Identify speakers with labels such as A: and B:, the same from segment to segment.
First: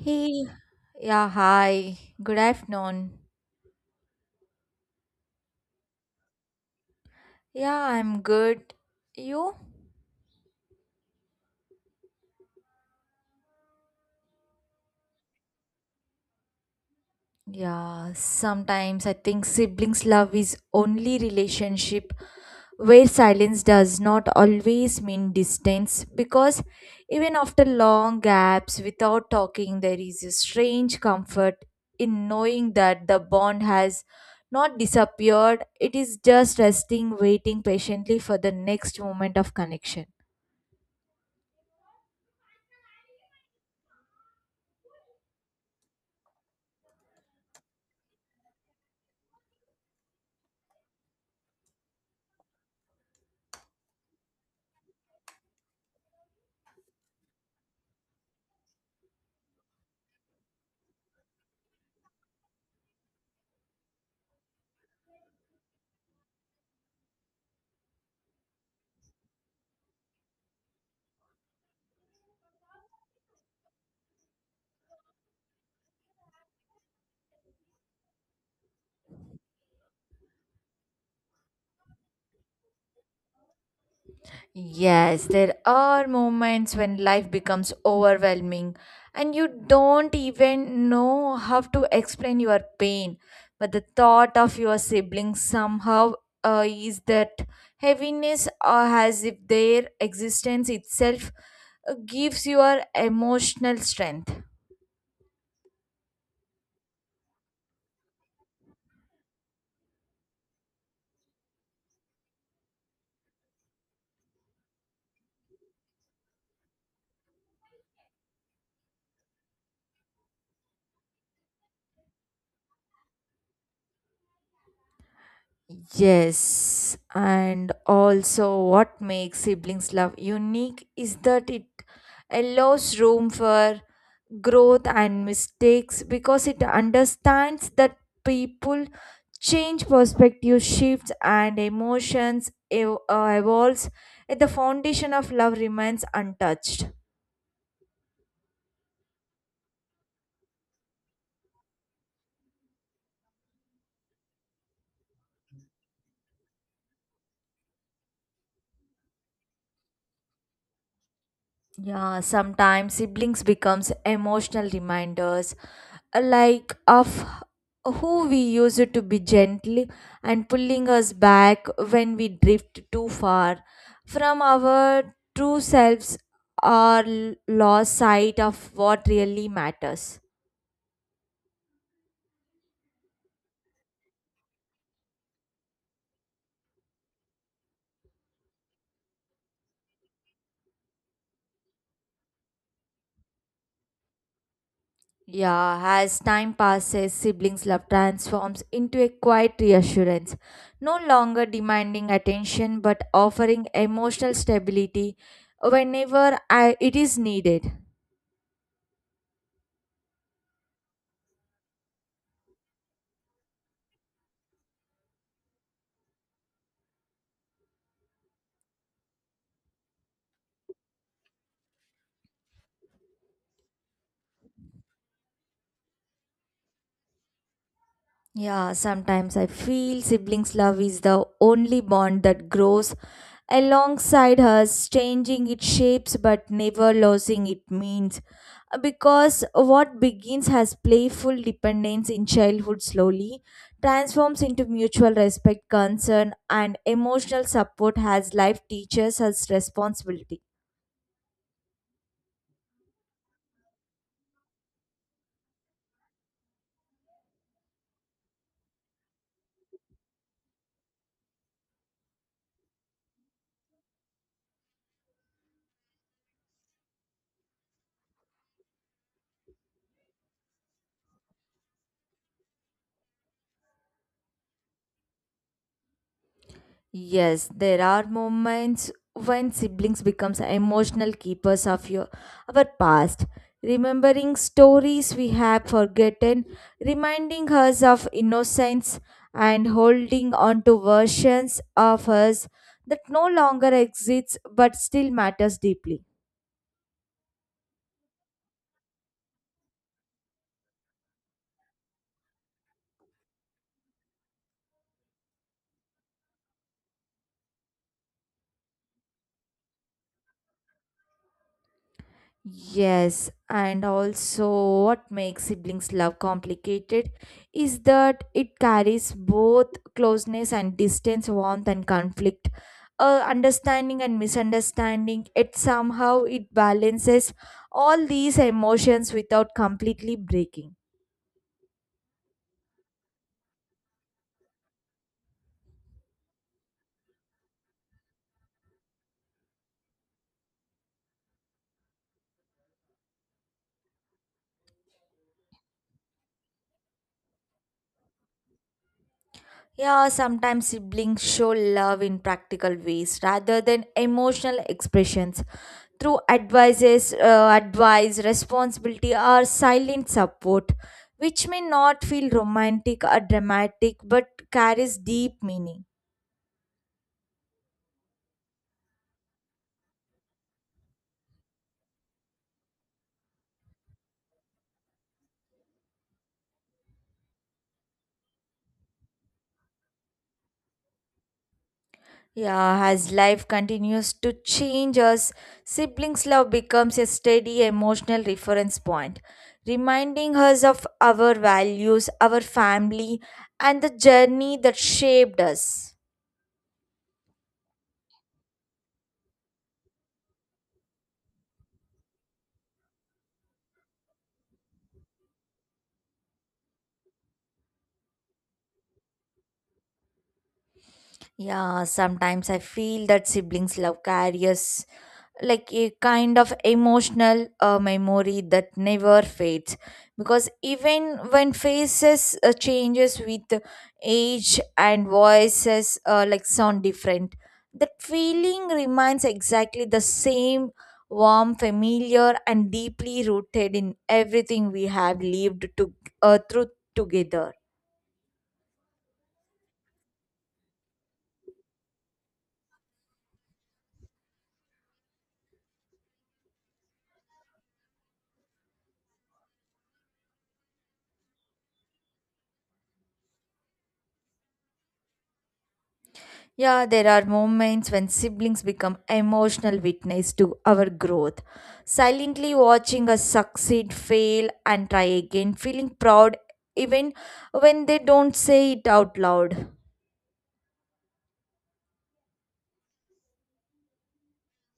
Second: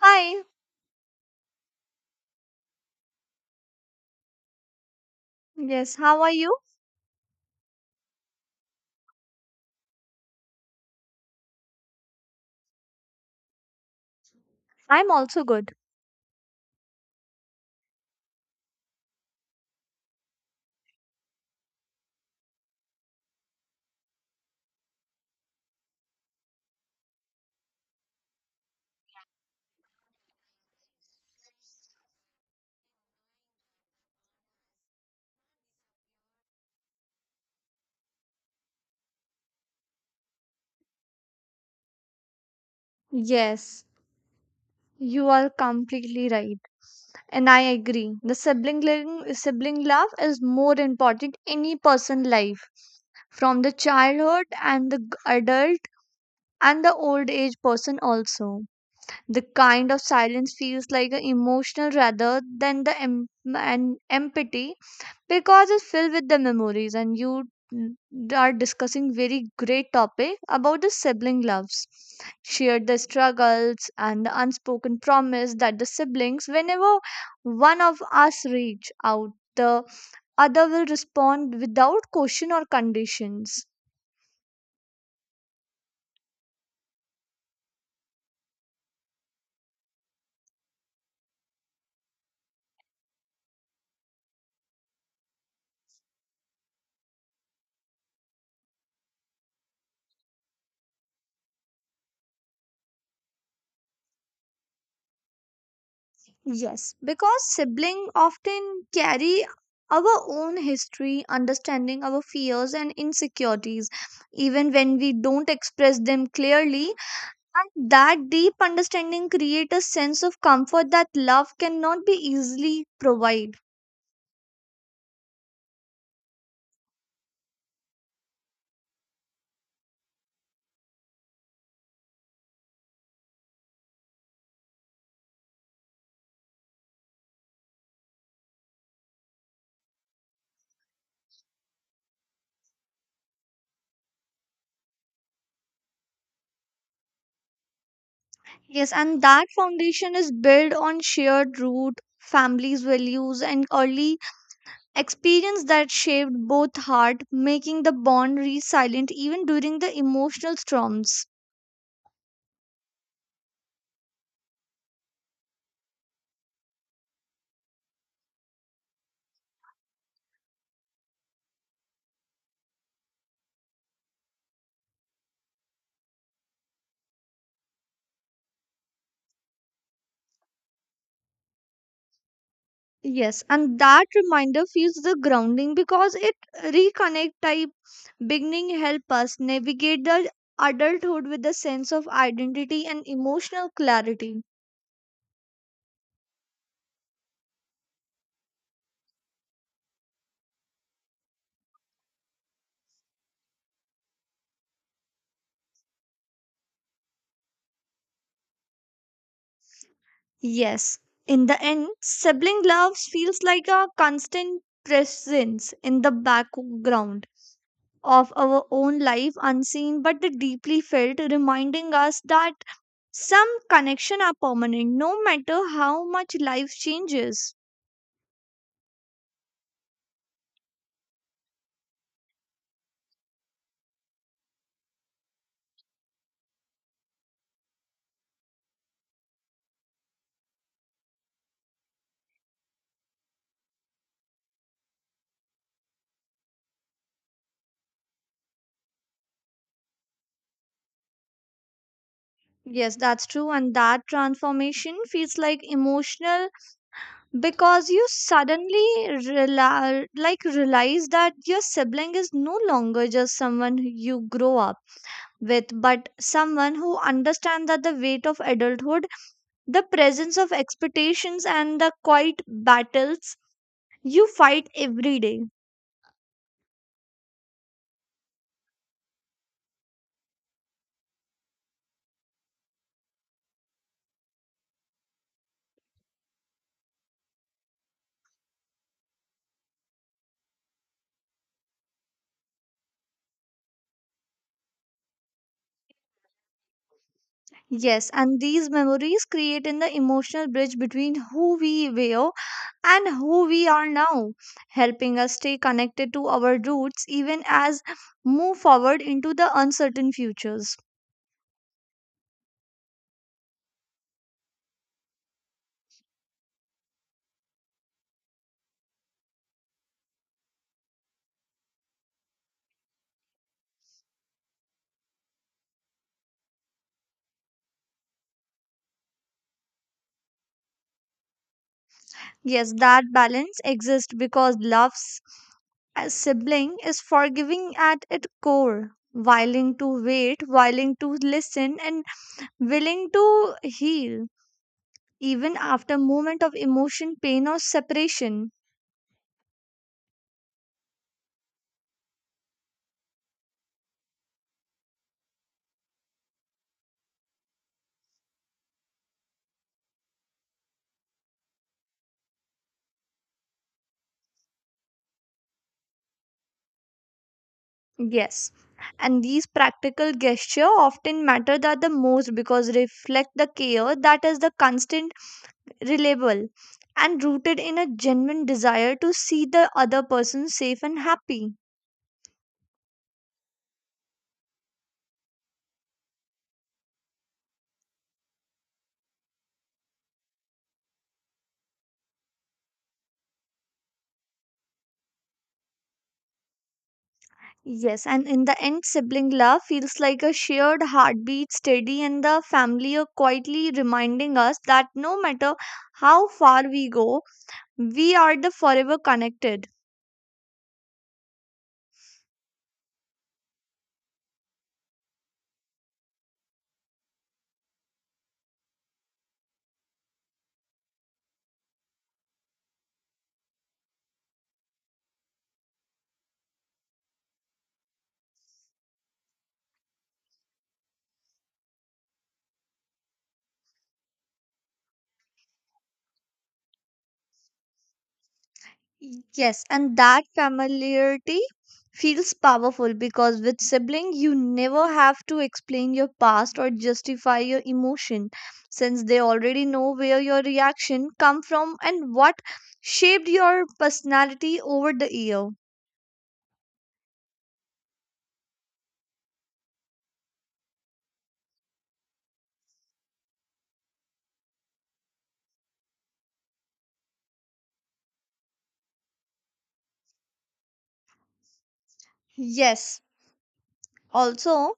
A: Hi.
B: Hey, yeah, hi. Good afternoon.
A: Yes, how are you?
B: Yeah, I'm good. You?
A: I'm also good.
B: Yeah, sometimes I think siblings' love is only relationship where silence does not always mean distance because even after long gaps without talking, there is a strange comfort in knowing that the bond has not disappeared. It is just resting, waiting patiently for the next moment of connection.
A: Yes, you are completely right. And I agree. The sibling living, sibling love is more important in any person life from the childhood and the adult and the old age person also. The kind of silence feels like an emotional rather than the an empathy because it's filled with the memories and you are discussing very great topic about the sibling loves shared the struggles and the unspoken promise that the siblings whenever one of us reach out the other will respond without question or conditions.
B: Yes, there are moments when life becomes overwhelming and you don't even know how to explain your pain. But the thought of your siblings somehow is that heaviness, or as if their existence itself gives your emotional strength.
A: Yes, because sibling often carry our own history understanding our fears and insecurities even when we don't express them clearly. And that deep understanding creates a sense of comfort that love cannot be easily provide.
B: Yes, and also what makes siblings love unique is that it allows room for growth and mistakes because it understands that people change perspective shifts and emotions evolves yet the foundation of love remains untouched.
A: Yes, and that foundation is built on shared root, families' values, and early experience that shaped both heart, making the bond resilient even during the emotional storms.
B: Yeah, sometimes siblings becomes emotional reminders like of who we used to be gently and pulling us back when we drift too far from our true selves or lost sight of what really matters.
A: Yes, and that reminder feels the grounding because it reconnect type beginning help us navigate the adulthood with a sense of identity and emotional clarity.
B: Yeah, as time passes, siblings' love transforms into a quiet reassurance, no longer demanding attention but offering emotional stability whenever it is needed.
A: Yes, in the end, sibling love feels like a constant presence in the background of our own life, unseen but deeply felt, reminding us that some connection are permanent no matter how much life changes.
B: Yeah, sometimes I feel siblings' love is the only bond that grows alongside us, changing its shapes but never losing its means. Because what begins as playful dependence in childhood slowly transforms into mutual respect, concern, and emotional support as life teaches us responsibility.
A: Yes, that's true, and that transformation feels like emotional because you suddenly like realize that your sibling is no longer just someone you grow up with, but someone who understands that the weight of adulthood, the presence of expectations, and the quiet battles you fight every day.
B: Yes, there are moments when siblings becomes emotional keepers of your our past, remembering stories we have forgotten, reminding us of innocence and holding on to versions of us that no longer exists but still matters deeply.
A: Yes, and these memories create in the emotional bridge between who we were and who we are now, helping us stay connected to our roots even as move forward into the uncertain futures.
B: Yes, and also what makes siblings love complicated is that it carries both closeness and distance, warmth and conflict, understanding and misunderstanding. It somehow it balances all these emotions without completely breaking.
A: Yes, that balance exists because love's as sibling is forgiving at its core, willing to wait, willing to listen, and willing to heal, even after moment of emotion, pain, or separation.
B: Yeah, sometimes siblings show love in practical ways rather than emotional expressions through advice, responsibility, or silent support, which may not feel romantic or dramatic but carries deep meaning.
A: Yes. And these practical gesture often matter that the most because reflect the care that is the constant, reliable, and rooted in a genuine desire to see the other person safe and happy.
B: Yeah, as life continues to change us, siblings' love becomes a steady emotional reference point, reminding us of our values, our family, and the journey that shaped us.
A: Yes, and in the end, sibling love feels like a shared heartbeat, steady in the family, or quietly reminding us that no matter how far we go, we are the forever connected.
B: Yeah, sometimes I feel that siblings' love carries like a kind of emotional memory that never fades because even when faces changes with age and voices like sound different, that feeling remains exactly the same, warm, familiar, and deeply rooted in everything we have lived through together.
A: Yes, and that familiarity feels powerful because with sibling you never have to explain your past or justify your emotion since they already know where your reaction come from and what shaped your personality over the year.
B: Yeah, there are moments when siblings become emotional witness to our growth, silently watching us succeed, fail, and try again, feeling proud even when they don't say it out loud.
A: Yes, also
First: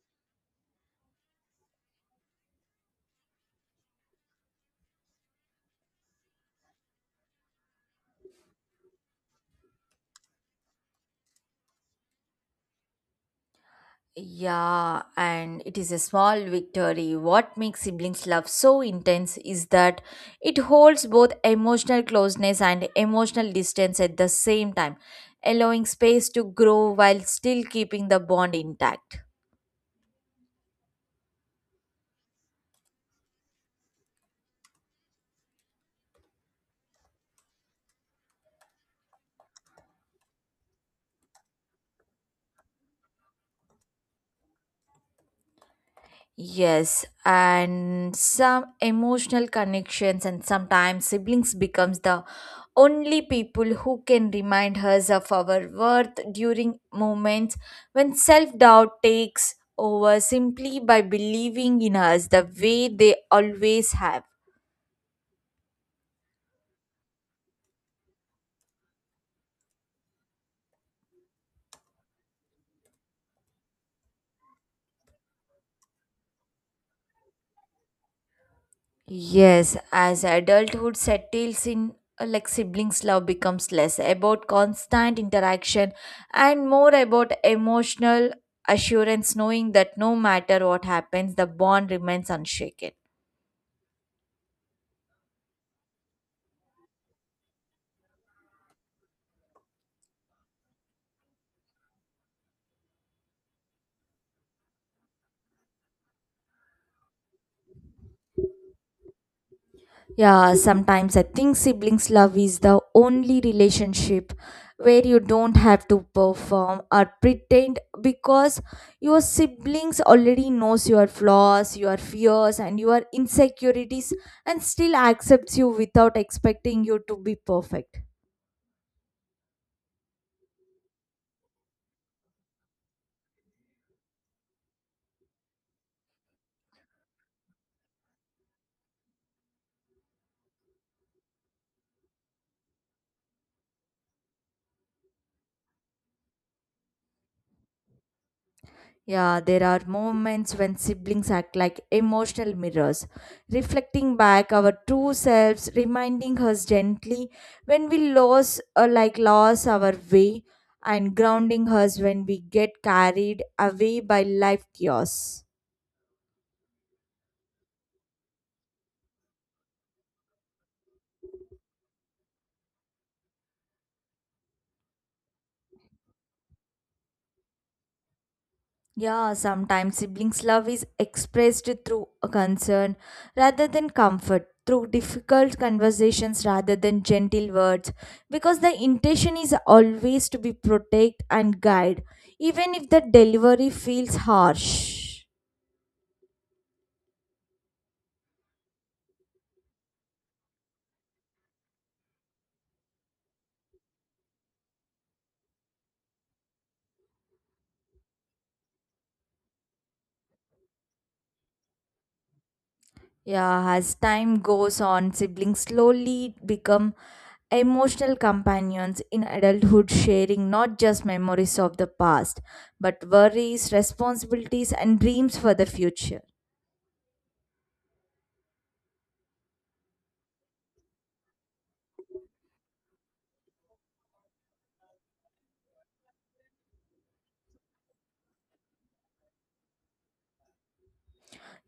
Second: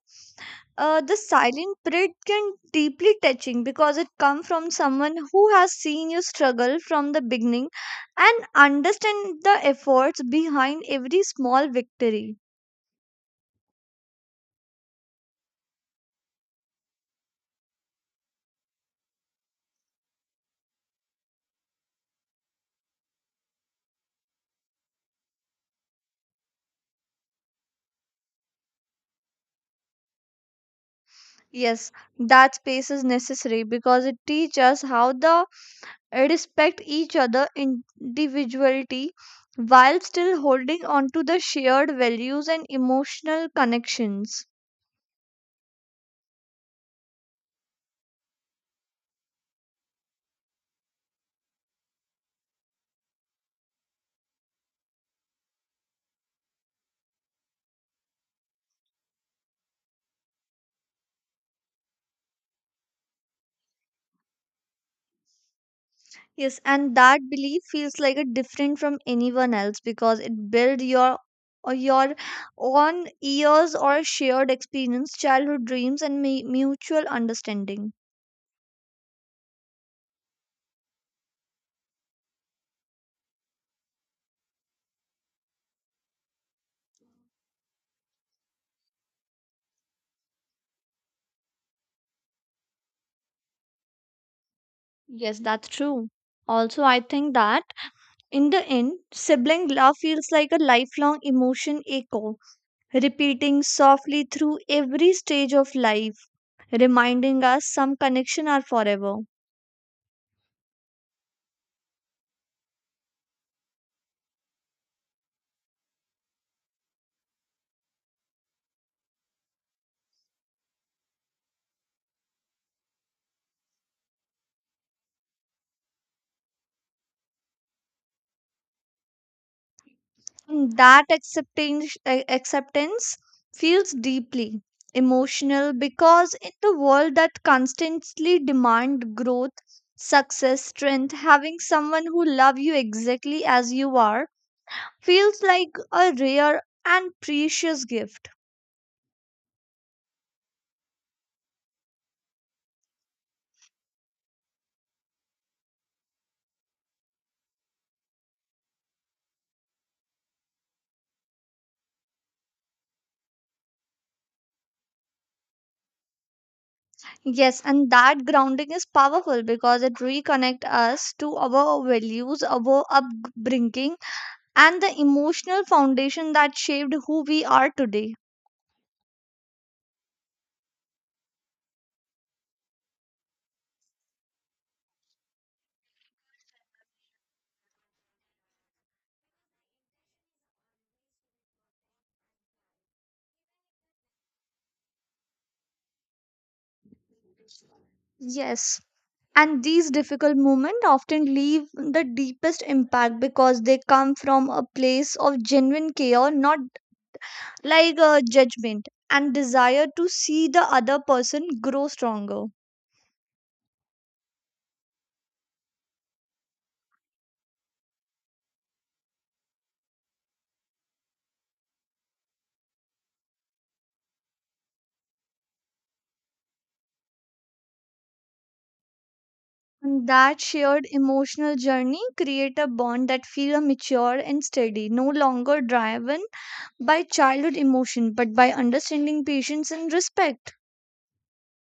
A: the silent pride can deeply touching because it comes from someone who has seen you struggle from the beginning and understand the efforts behind every small victory.
B: Yeah, and it is a small victory. What makes siblings' love so intense is that it holds both emotional closeness and emotional distance at the same time, allowing space to grow while still keeping the bond intact.
A: Yes, that space is necessary because it teaches us how to respect each other individuality while still holding on to the shared values and emotional connections.
B: Yes, and some emotional connections, and sometimes siblings becomes the only people who can remind us of our worth during moments when self-doubt takes over simply by believing in us the way they always have.
A: Yes, and that belief feels like a different from anyone else because it built your or your own years or shared experience, childhood dreams, and mutual understanding.
B: Yes, as adulthood settles in, like siblings' love becomes less about constant interaction and more about emotional assurance, knowing that no matter what happens, the bond remains unshaken.
A: Yes, that's true. Also, I think that in the end, sibling love feels like a lifelong emotion echo, repeating softly through every stage of life, reminding us some connection are forever.
B: Yeah, sometimes I think siblings' love is the only relationship where you don't have to perform or pretend because your siblings already knows your flaws, your fears and your insecurities and still accepts you without expecting you to be perfect.
A: And that acceptance, acceptance feels deeply emotional because in the world that constantly demand growth success strength having someone who love you exactly as you are feels like a rare and precious gift.
B: Yeah, there are moments when siblings act like emotional mirrors, reflecting back our true selves, reminding us gently when we lose or like lost our way, and grounding us when we get carried away by life chaos.
A: Yes, and that grounding is powerful because it reconnect us to our values our upbringing and the emotional foundation that shaped who we are today.
B: Yeah, sometimes siblings' love is expressed through a concern rather than comfort, through difficult conversations rather than gentle words, because the intention is always to be protect and guide, even if the delivery feels harsh.
A: Yes, and these difficult moments often leave the deepest impact because they come from a place of genuine care not like a judgment and desire to see the other person grow stronger.
B: Yeah, as time goes on, siblings slowly become emotional companions in adulthood, sharing not just memories of the past, but worries, responsibilities, and dreams for the future.
A: And that shared emotional journey create a bond that feels mature and steady no longer driven by childhood emotion but by understanding patience and respect.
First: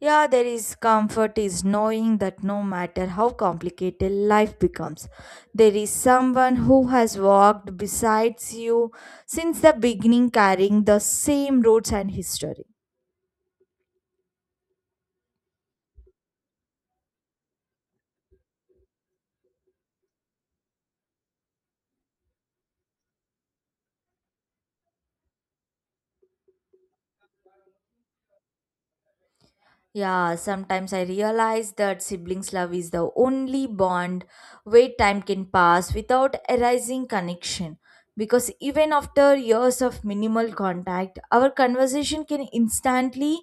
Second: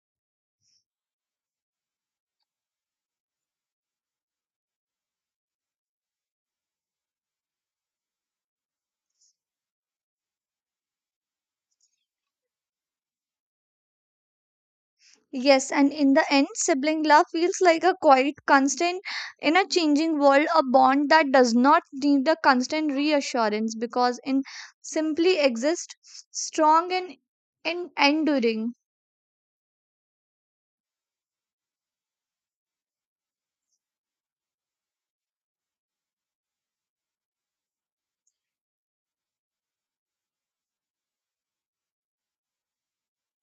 B: Yeah, there is comfort is knowing that no matter how complicated life becomes, there is someone who has walked besides you since the beginning carrying the same roots and history.
A: Yes, and in the end, sibling love feels like a quiet constant in a changing world, a bond that does not need a constant reassurance because it simply exists strong and enduring.
B: Yeah, sometimes I realize that siblings' love is the only bond where time can pass without erasing connection. Because even after years of minimal contact, our conversation can instantly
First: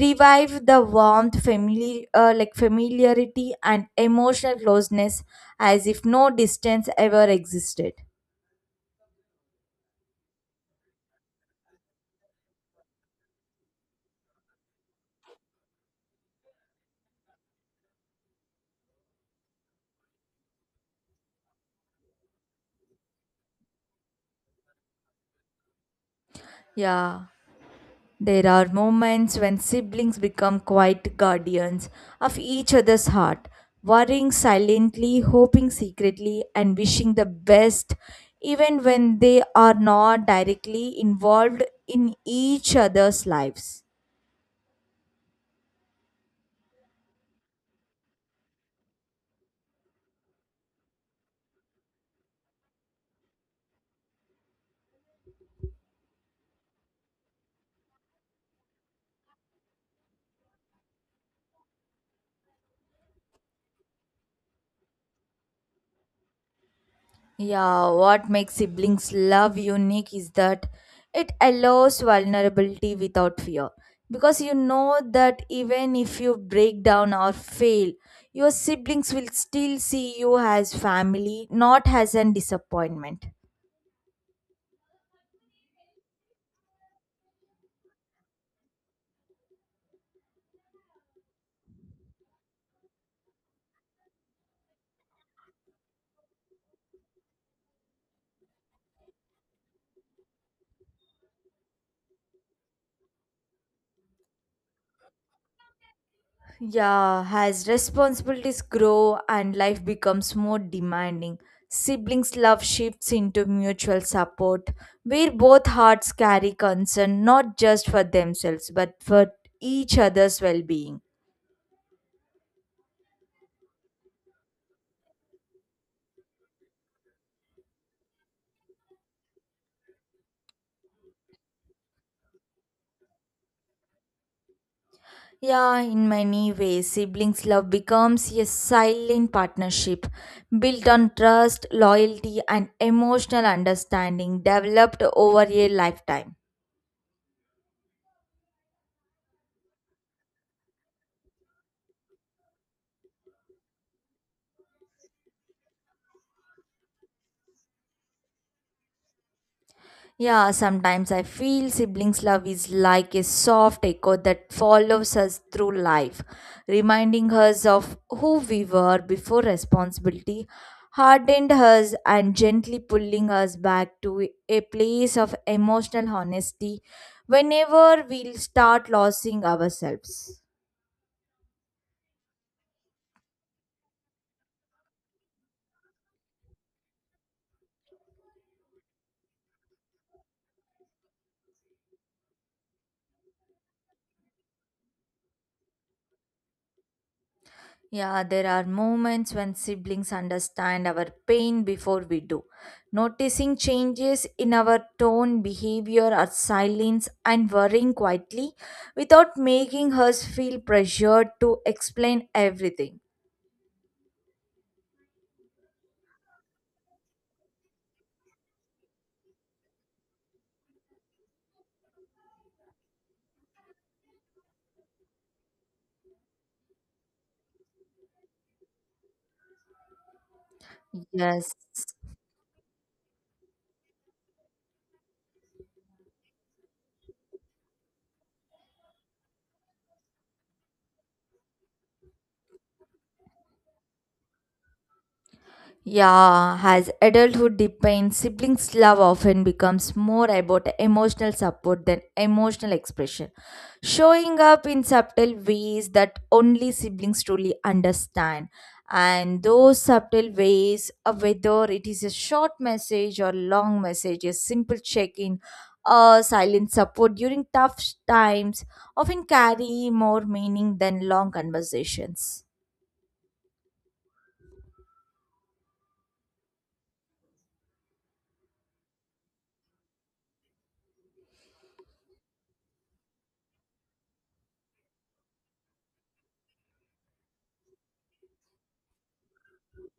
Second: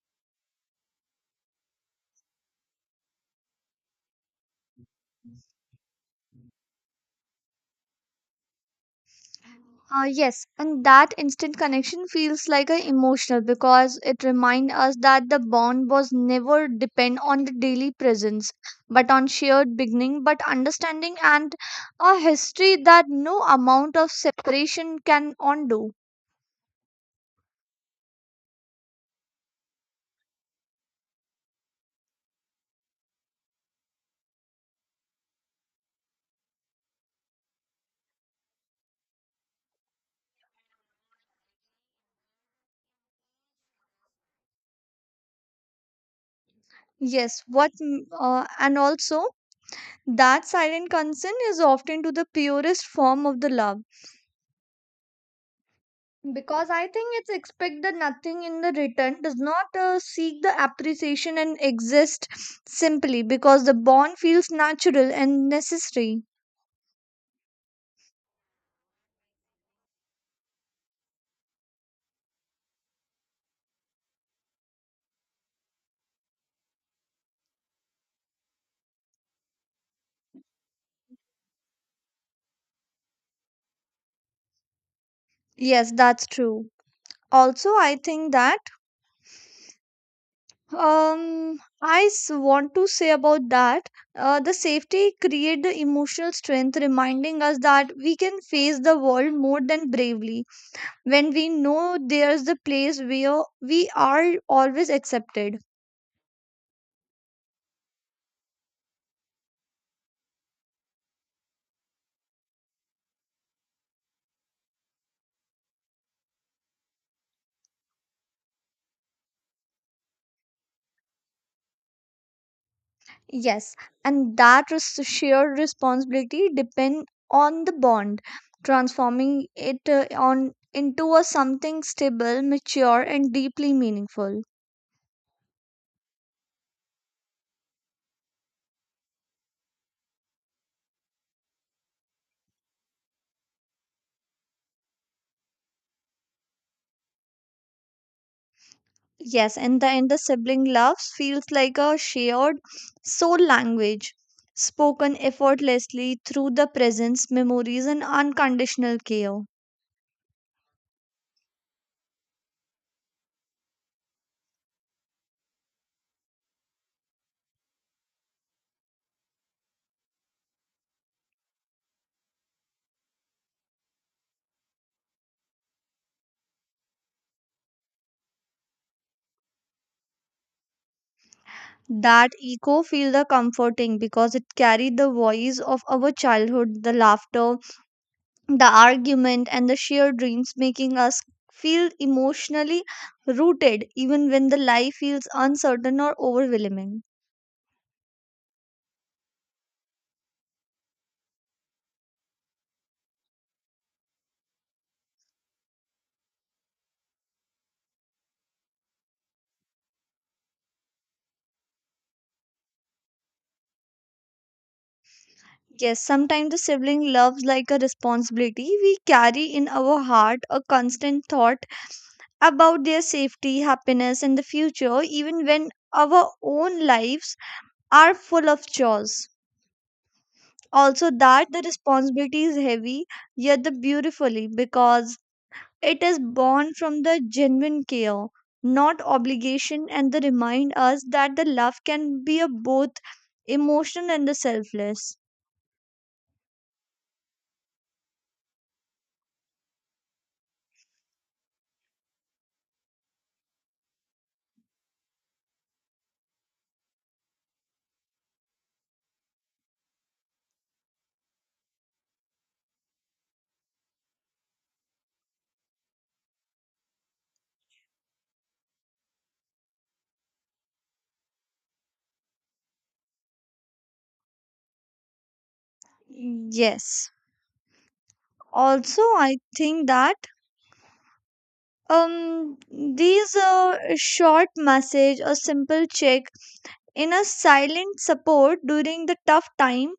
B: revive the warmth, like familiarity, and emotional closeness as if no distance ever existed.
A: Yes, and that instant connection feels like a emotional because it reminds us that the bond was never depend on the daily presence, but on shared beginning, but understanding and a history that no amount of separation can undo.
B: Yeah. There are moments when siblings become quiet guardians of each other's heart, worrying silently, hoping secretly, and wishing the best, even when they are not directly involved in each other's lives.
A: Yes, what and also that silent consent is often to the purest form of the love because I think it's expect that nothing in the return does not seek the appreciation and exist simply because the bond feels natural and necessary.
B: Yeah, what makes siblings love unique is that it allows vulnerability without fear. Because you know that even if you break down or fail, your siblings will still see you as family, not as an disappointment.
A: Yes, that's true. Also, I think that I want to say about that the safety create the emotional strength, reminding us that we can face the world more than bravely when we know there's the place where we are always accepted.
B: Yeah, as responsibilities grow and life becomes more demanding, siblings' love shifts into mutual support, where both hearts carry concern not just for themselves but for each other's well being.
A: Yes, and that shared responsibility depend on the bond, transforming it on into a something stable, mature, and deeply meaningful.
B: Yeah, in many ways, siblings' love becomes a silent partnership built on trust, loyalty, and emotional understanding developed over a lifetime.
A: Yes, in the end, the sibling love feels like a shared soul language, spoken effortlessly through the presence, memories, and unconditional care.
B: Yeah, sometimes I feel siblings' love is like a soft echo that follows us through life, reminding us of who we were before responsibility hardened us and gently pulling us back to a place of emotional honesty whenever we start losing ourselves.
A: That echo feel the comforting because it carried the voice of our childhood, the laughter, the argument, and the shared dreams, making us feel emotionally rooted even when the life feels uncertain or overwhelming.
B: Yeah, there are moments when siblings understand our pain before we do. Noticing changes in our tone, behavior, or silence, and worrying quietly without making us feel pressured to explain everything.
A: Yes, sometimes the sibling loves like a responsibility we carry in our heart, a constant thought about their safety, happiness, and the future, even when our own lives are full of chores. Also, that
B: Yes.
A: the responsibility is heavy, yet the beautifully because it is born from the genuine care, not obligation, and they remind us that the love can be a both emotional and the selfless.
B: Yeah, as adulthood deepens, siblings' love often becomes more about emotional support than emotional expression, showing up in subtle ways that only siblings truly understand. And those subtle ways, whether it is a short message or long message, a simple check in, or silent support during tough times, often carry more meaning than long conversations.
A: Yes. Also, I think that um these short message or simple check in a silent support during the tough time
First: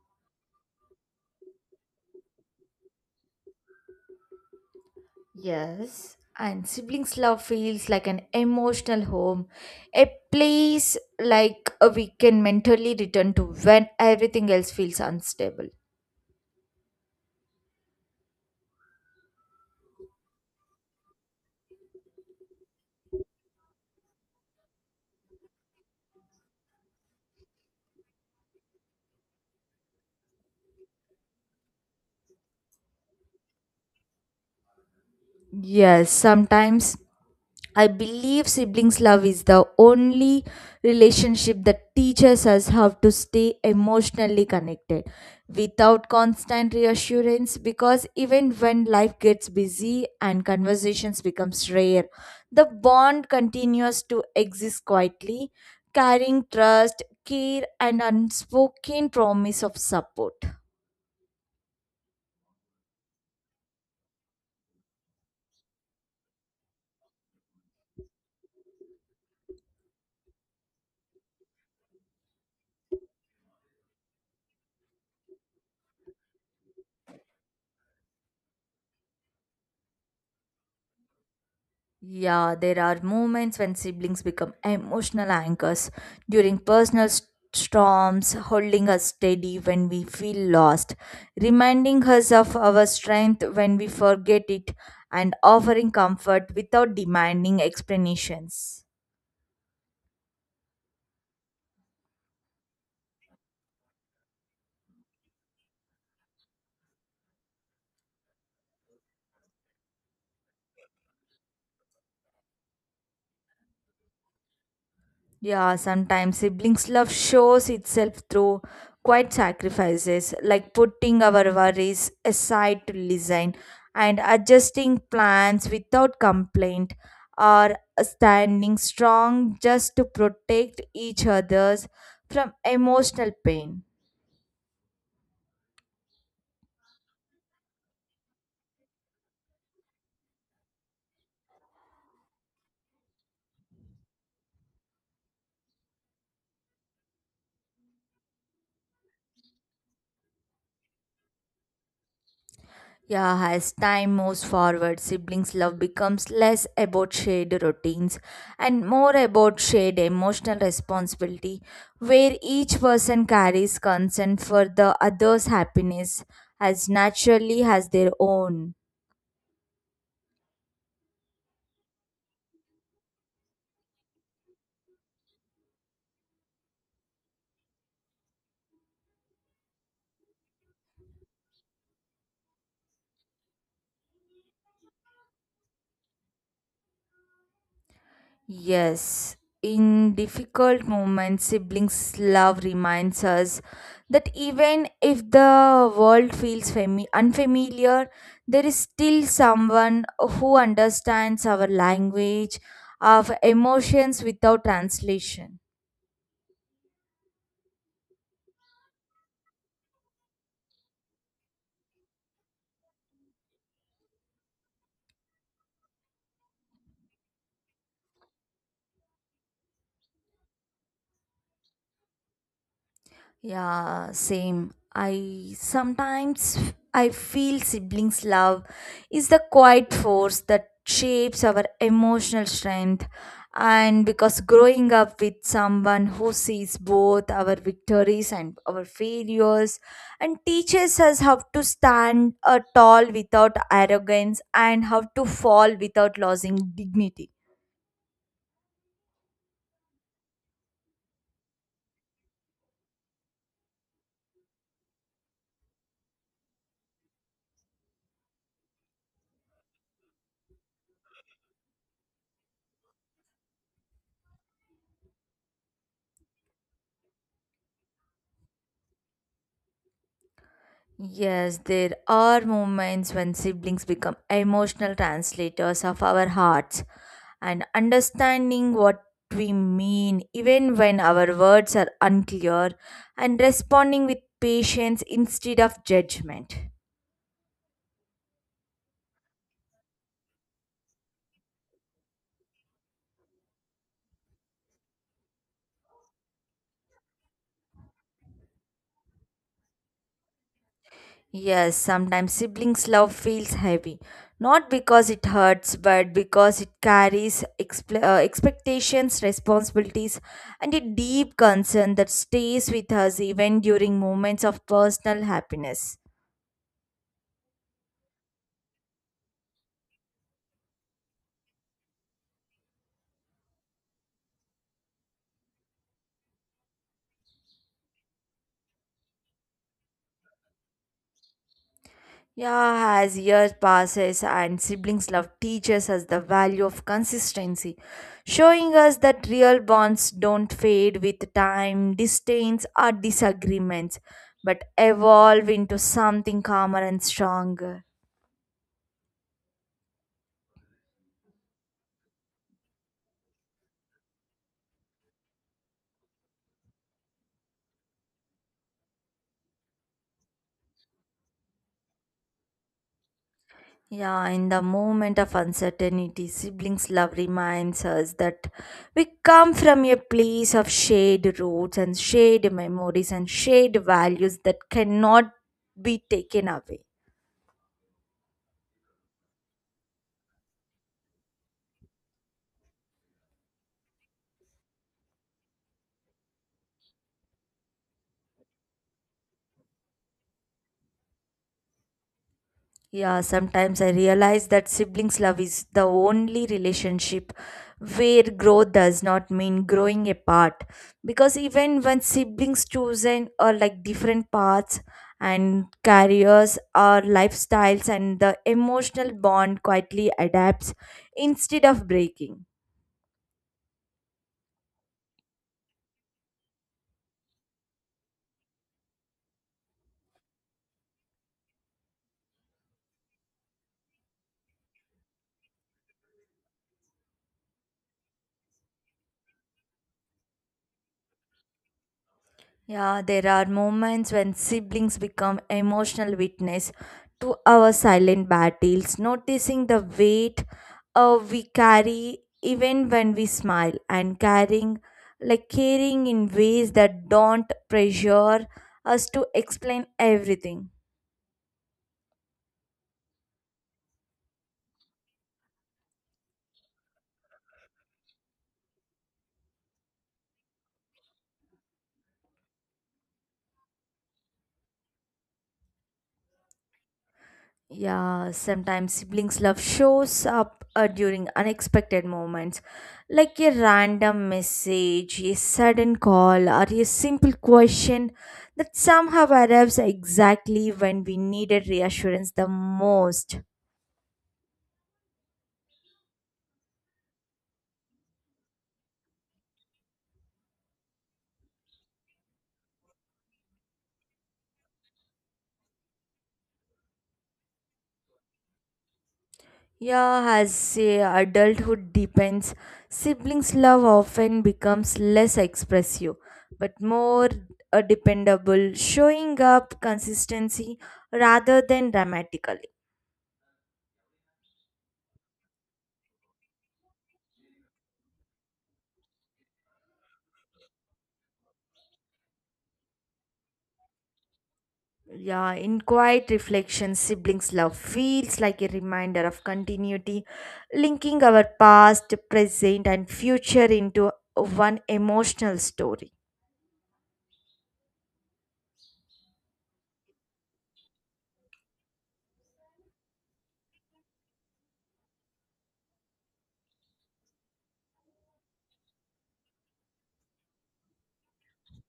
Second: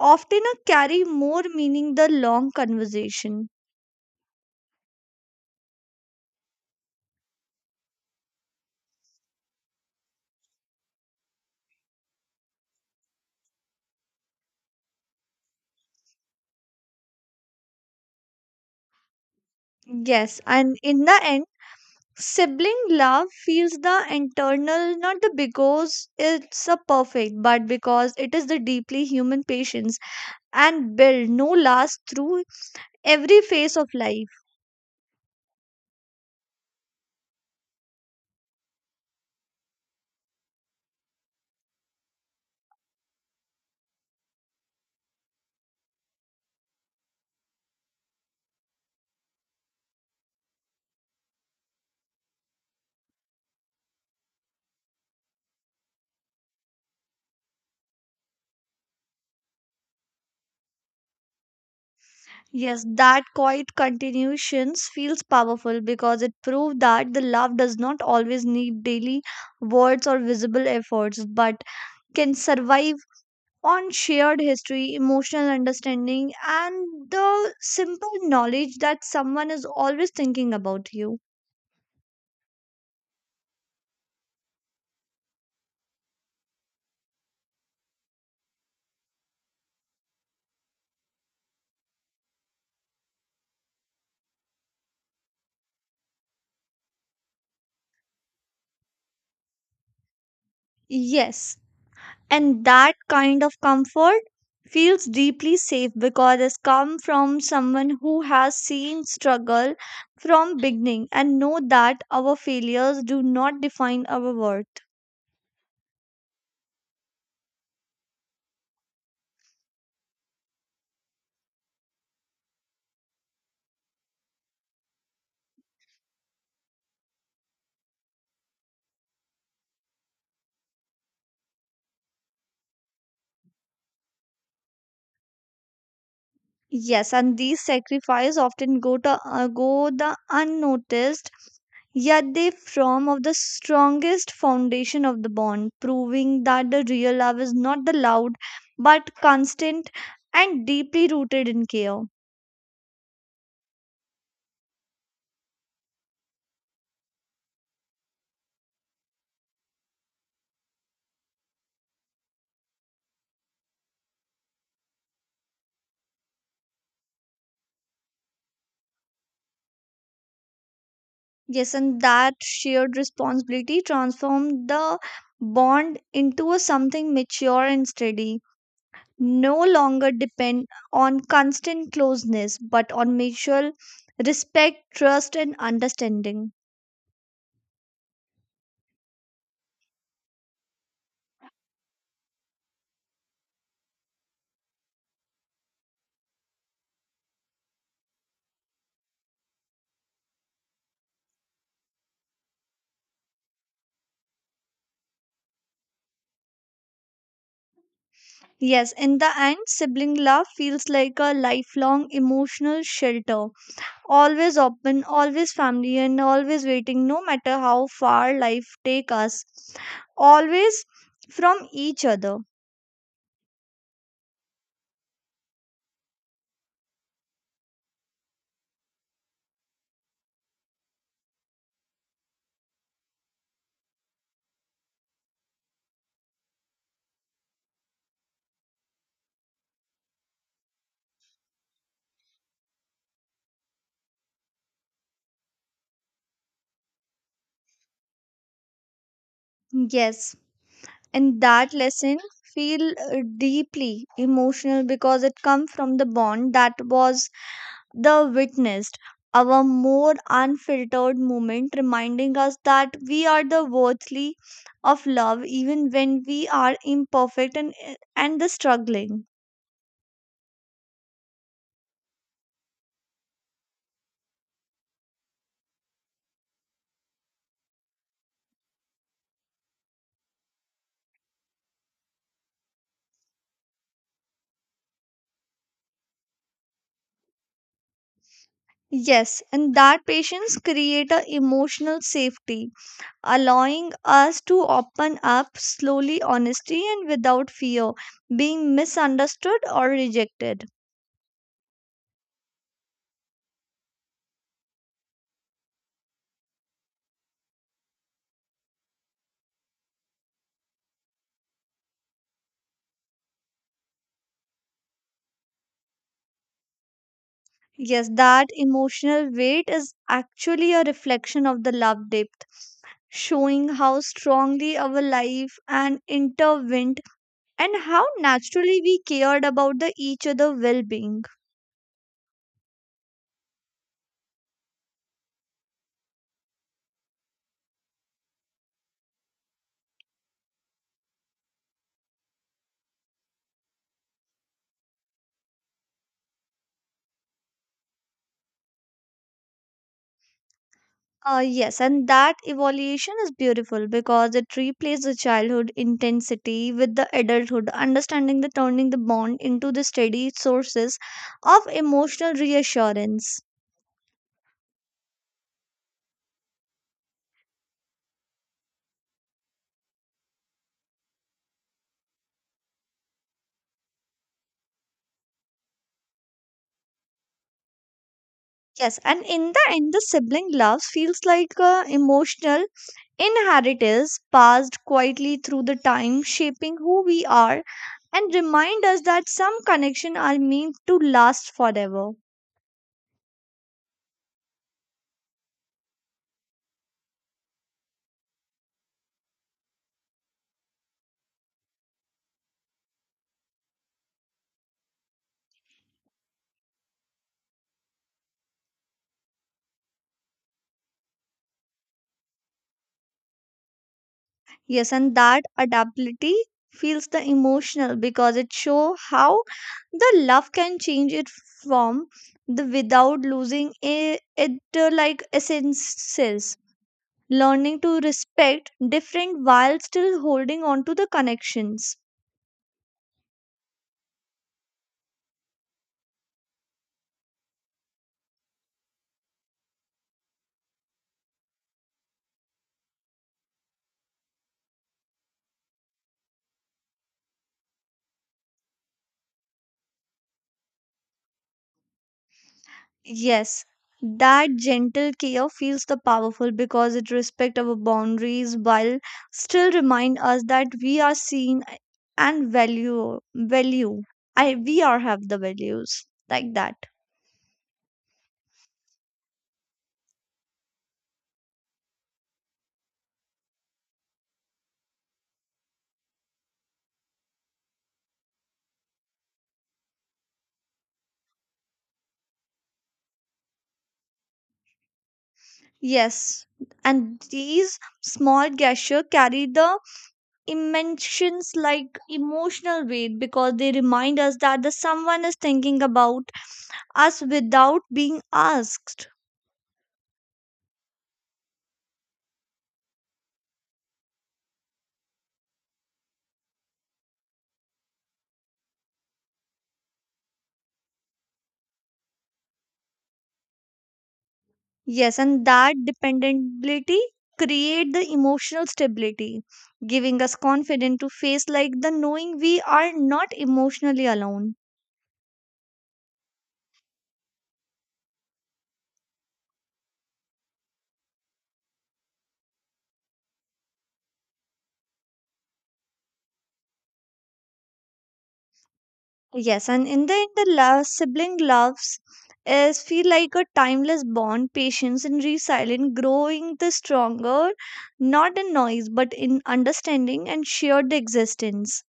A: often carry more meaning the long conversation.
B: Yes, and siblings' love feels like an emotional home, a place we can mentally return to when everything else feels unstable.
A: Yes, and in the end, sibling love feels the internal, not the because it's a perfect, but because it is the deeply human patience and build no last through every phase of life.
B: Yes, sometimes I believe siblings' love is the only relationship that teaches us how to stay emotionally connected without constant reassurance. Because even when life gets busy and conversations becomes rare, the bond continues to exist quietly, carrying trust, care, and unspoken promise of support.
A: Yes, that quiet continuations feels powerful because it proves that the love does not always need daily words or visible efforts, but can survive on shared history, emotional understanding, and the simple knowledge that someone is always thinking about you.
B: Yeah, there are moments when siblings become emotional anchors during personal storms, holding us steady when we feel lost, reminding us of our strength when we forget it, and offering comfort without demanding explanations.
A: Yes, and that kind of comfort feels deeply safe because it's come from someone who has seen struggle from beginning and know that our failures do not define our worth.
B: Yeah, sometimes siblings' love shows itself through quiet sacrifices, like putting our worries aside to listen and adjusting plans without complaint, or standing strong just to protect each other's from emotional pain.
A: Yes, and these sacrifices often go to go the unnoticed, yet they form of the strongest foundation of the bond, proving that the real love is not the loud, but constant and deeply rooted in care.
B: Yeah, as time moves forward, siblings' love becomes less about shared routines and more about shared emotional responsibility, where each person carries concern for the other's happiness as naturally as their own.
A: Yes, and that shared responsibility transforms the bond into a something mature and steady no longer depend on constant closeness but on mutual respect, trust, and understanding.
B: Yes, in difficult moments, siblings' love reminds us that even if the world feels unfamiliar, there is still someone who understands our language, of emotions without translation.
A: Yes, in the end, sibling love feels like a lifelong emotional shelter. Always open, always family, and always waiting, no matter how far life take us. Always from each other.
B: Yeah, same. I sometimes I feel siblings' love is the quiet force that shapes our emotional strength. And because growing up with someone who sees both our victories and our failures and teaches us how to stand tall without arrogance and how to fall without losing dignity.
A: Yes, and that lesson feel deeply emotional because it come from the bond that was the witnessed our more unfiltered moment, reminding us that we are the worthy of love even when we are imperfect and the struggling.
B: Yes, there are moments when siblings become emotional translators of our hearts and understanding what we mean, even when our words are unclear, and responding with patience instead of judgment.
A: Yes, and that patience create a emotional safety, allowing us to open up slowly, honesty and without fear, being misunderstood or rejected.
B: Yes, sometimes siblings' love feels heavy, not because it hurts, but because it carries expectations, responsibilities, and a deep concern that stays with us even during moments of personal happiness.
A: Yes, that emotional weight is actually a reflection of the love depth, showing how strongly our life and intertwined and how naturally we cared about the each other well-being.
B: Yeah, as years passes and siblings love teaches us the value of consistency, showing us that real bonds don't fade with time, distance, or disagreements, but evolve into something calmer and stronger.
A: Yes, and that evaluation is beautiful because it replaces the childhood intensity with the adulthood, understanding the turning the bond into the steady sources of emotional reassurance.
B: Yeah, in the moment of uncertainty, siblings love reminds us that we come from a place of shared roots and shared memories and shared values that cannot be taken away.
A: Yes, and in the end, the sibling love feels like emotional inheritance passed quietly through the time, shaping who we are and remind us that some connections are meant to last forever.
B: Yeah, sometimes I realize that siblings' love is the only relationship where growth does not mean growing apart. Because even when siblings chosen or like different paths and careers or lifestyles and the emotional bond quietly adapts instead of breaking.
A: Yes, and that adaptability feels the emotional because it shows how the love can change it from the without losing it, like essences. Learning to respect different while still holding on to the connections.
B: Yeah, there are moments when siblings become emotional witness to our silent battles, noticing the weight we carry even when we smile and carrying like caring in ways that don't pressure us to explain everything.
A: Yes, that gentle care feels the powerful because it respects our boundaries while still remind us that we are seen and value value. I we are have the values like that.
B: Yeah, sometimes siblings' love shows up during unexpected moments, like a random message, a sudden call, or a simple question that somehow arrives exactly when we needed reassurance the most.
A: Yes, and these small gestures carry the emotions like emotional weight because they remind us that the someone is thinking about us without being asked.
B: Yeah, as adulthood depends, siblings' love often becomes less expressive but more dependable, showing up consistency rather than dramatically.
A: Yes, and that dependability create the emotional stability, giving us confidence to face like the knowing we are not emotionally alone.
B: Yeah, in quiet reflection, siblings' love feels like a reminder of continuity, linking our past, present, and future into one emotional story.
A: Yes, and in the end, the love, sibling loves is feel like a timeless bond, patience and resilience, growing the stronger, not in noise, but in understanding and shared existence.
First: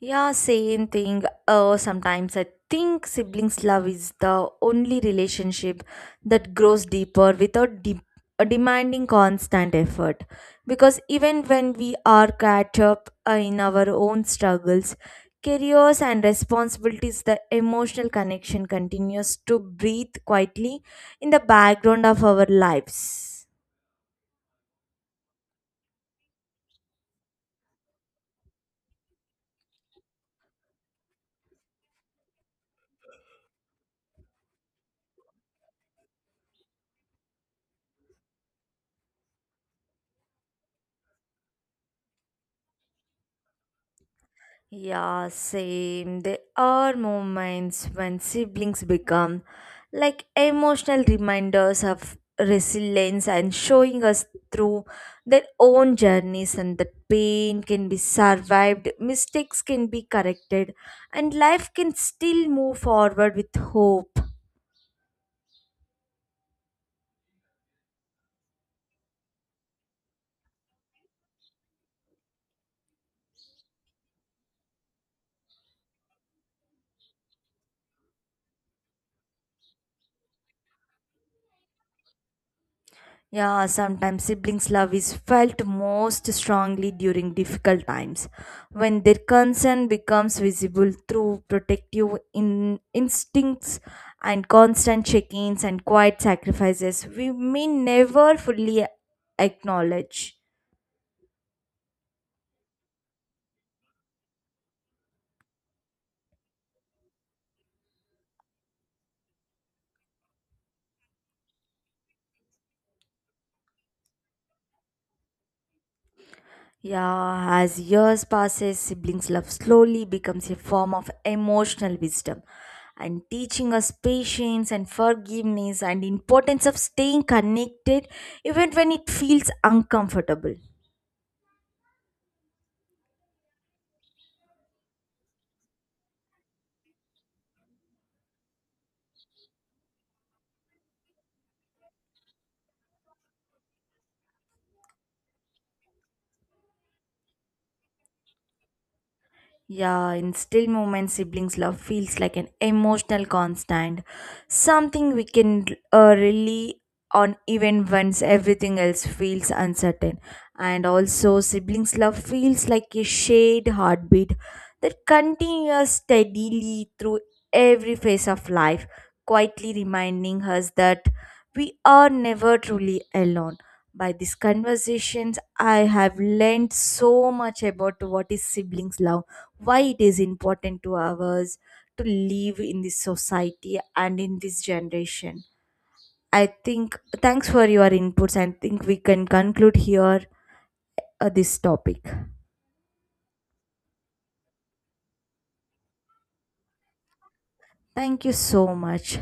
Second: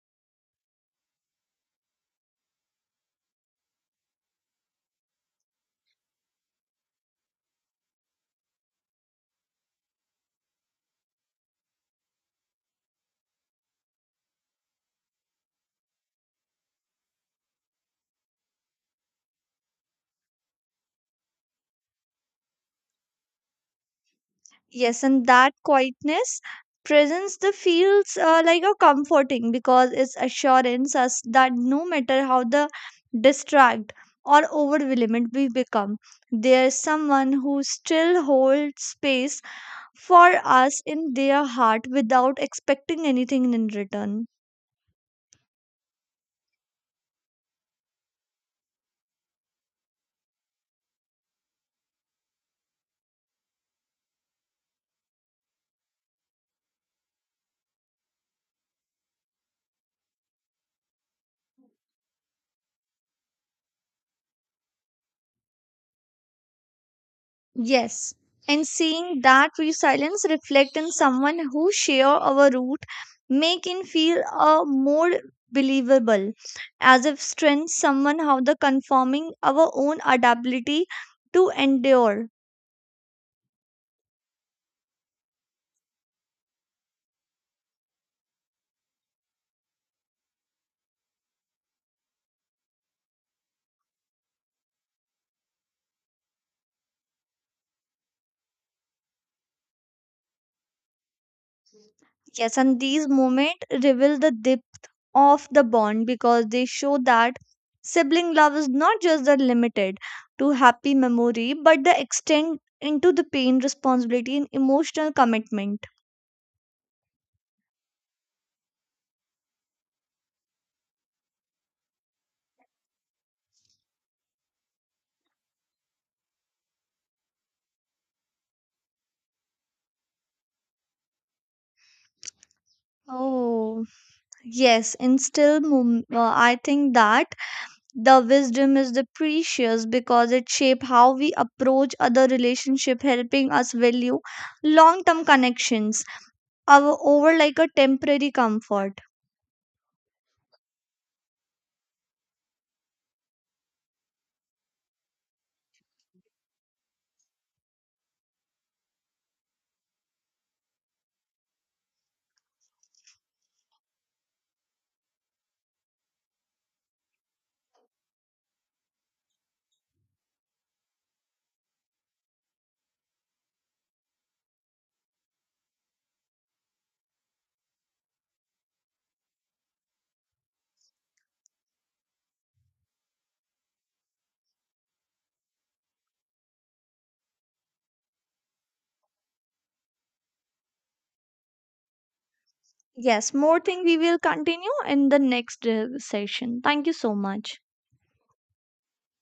B: Yeah, same thing. Sometimes I think siblings' love is the only relationship that grows deeper without demanding constant effort. Because even when we are caught up in our own struggles, careers, and responsibilities, the emotional connection continues to breathe quietly in the background of our lives.
A: Yes, and that quietness presents the feels like a comforting because it's assurance us that no matter how the distract or overwhelmed we become, there's someone who still holds space for us in their heart without expecting anything in return.
B: Yeah, same. There are moments when siblings become like emotional reminders of resilience and showing us through their own journeys, and that pain can be survived, mistakes can be corrected, and life can still move forward with hope.
A: Yes, and seeing that resilience reflect in someone who share our root make it feel more believable, as if strength someone how the conforming our own adaptability to endure.
B: Yeah, sometimes siblings' love is felt most strongly during difficult times, when their concern becomes visible through protective instincts and constant check ins and quiet sacrifices we may never fully acknowledge.
A: Yes, and these moments reveal the depth of the bond because they show that sibling love is not just the limited to happy memory, but the extend into the pain, responsibility, and emotional commitment.
B: Yeah, as years passes, siblings' love slowly becomes a form of emotional wisdom and teaching us patience and forgiveness and importance of staying connected even when it feels uncomfortable.
A: Oh. Yes, in still, I think that the wisdom is the precious because it shape how we approach other relationship, helping us value long-term connections our, over like a temporary comfort.
B: Yeah, in still moments, siblings' love feels like an emotional constant, something we can rely on even once everything else feels uncertain. And also, siblings' love feels like a shared heartbeat that continues steadily through every phase of life, quietly reminding us that we are never truly alone. By these conversations, I have learned so much about what is siblings' love why it is important to ours to live in this society and in this generation. I think thanks for your inputs. I think we can conclude here this topic.
A: Yes, more thing we will continue in the next session. Thank you so much.
B: Thank you so much.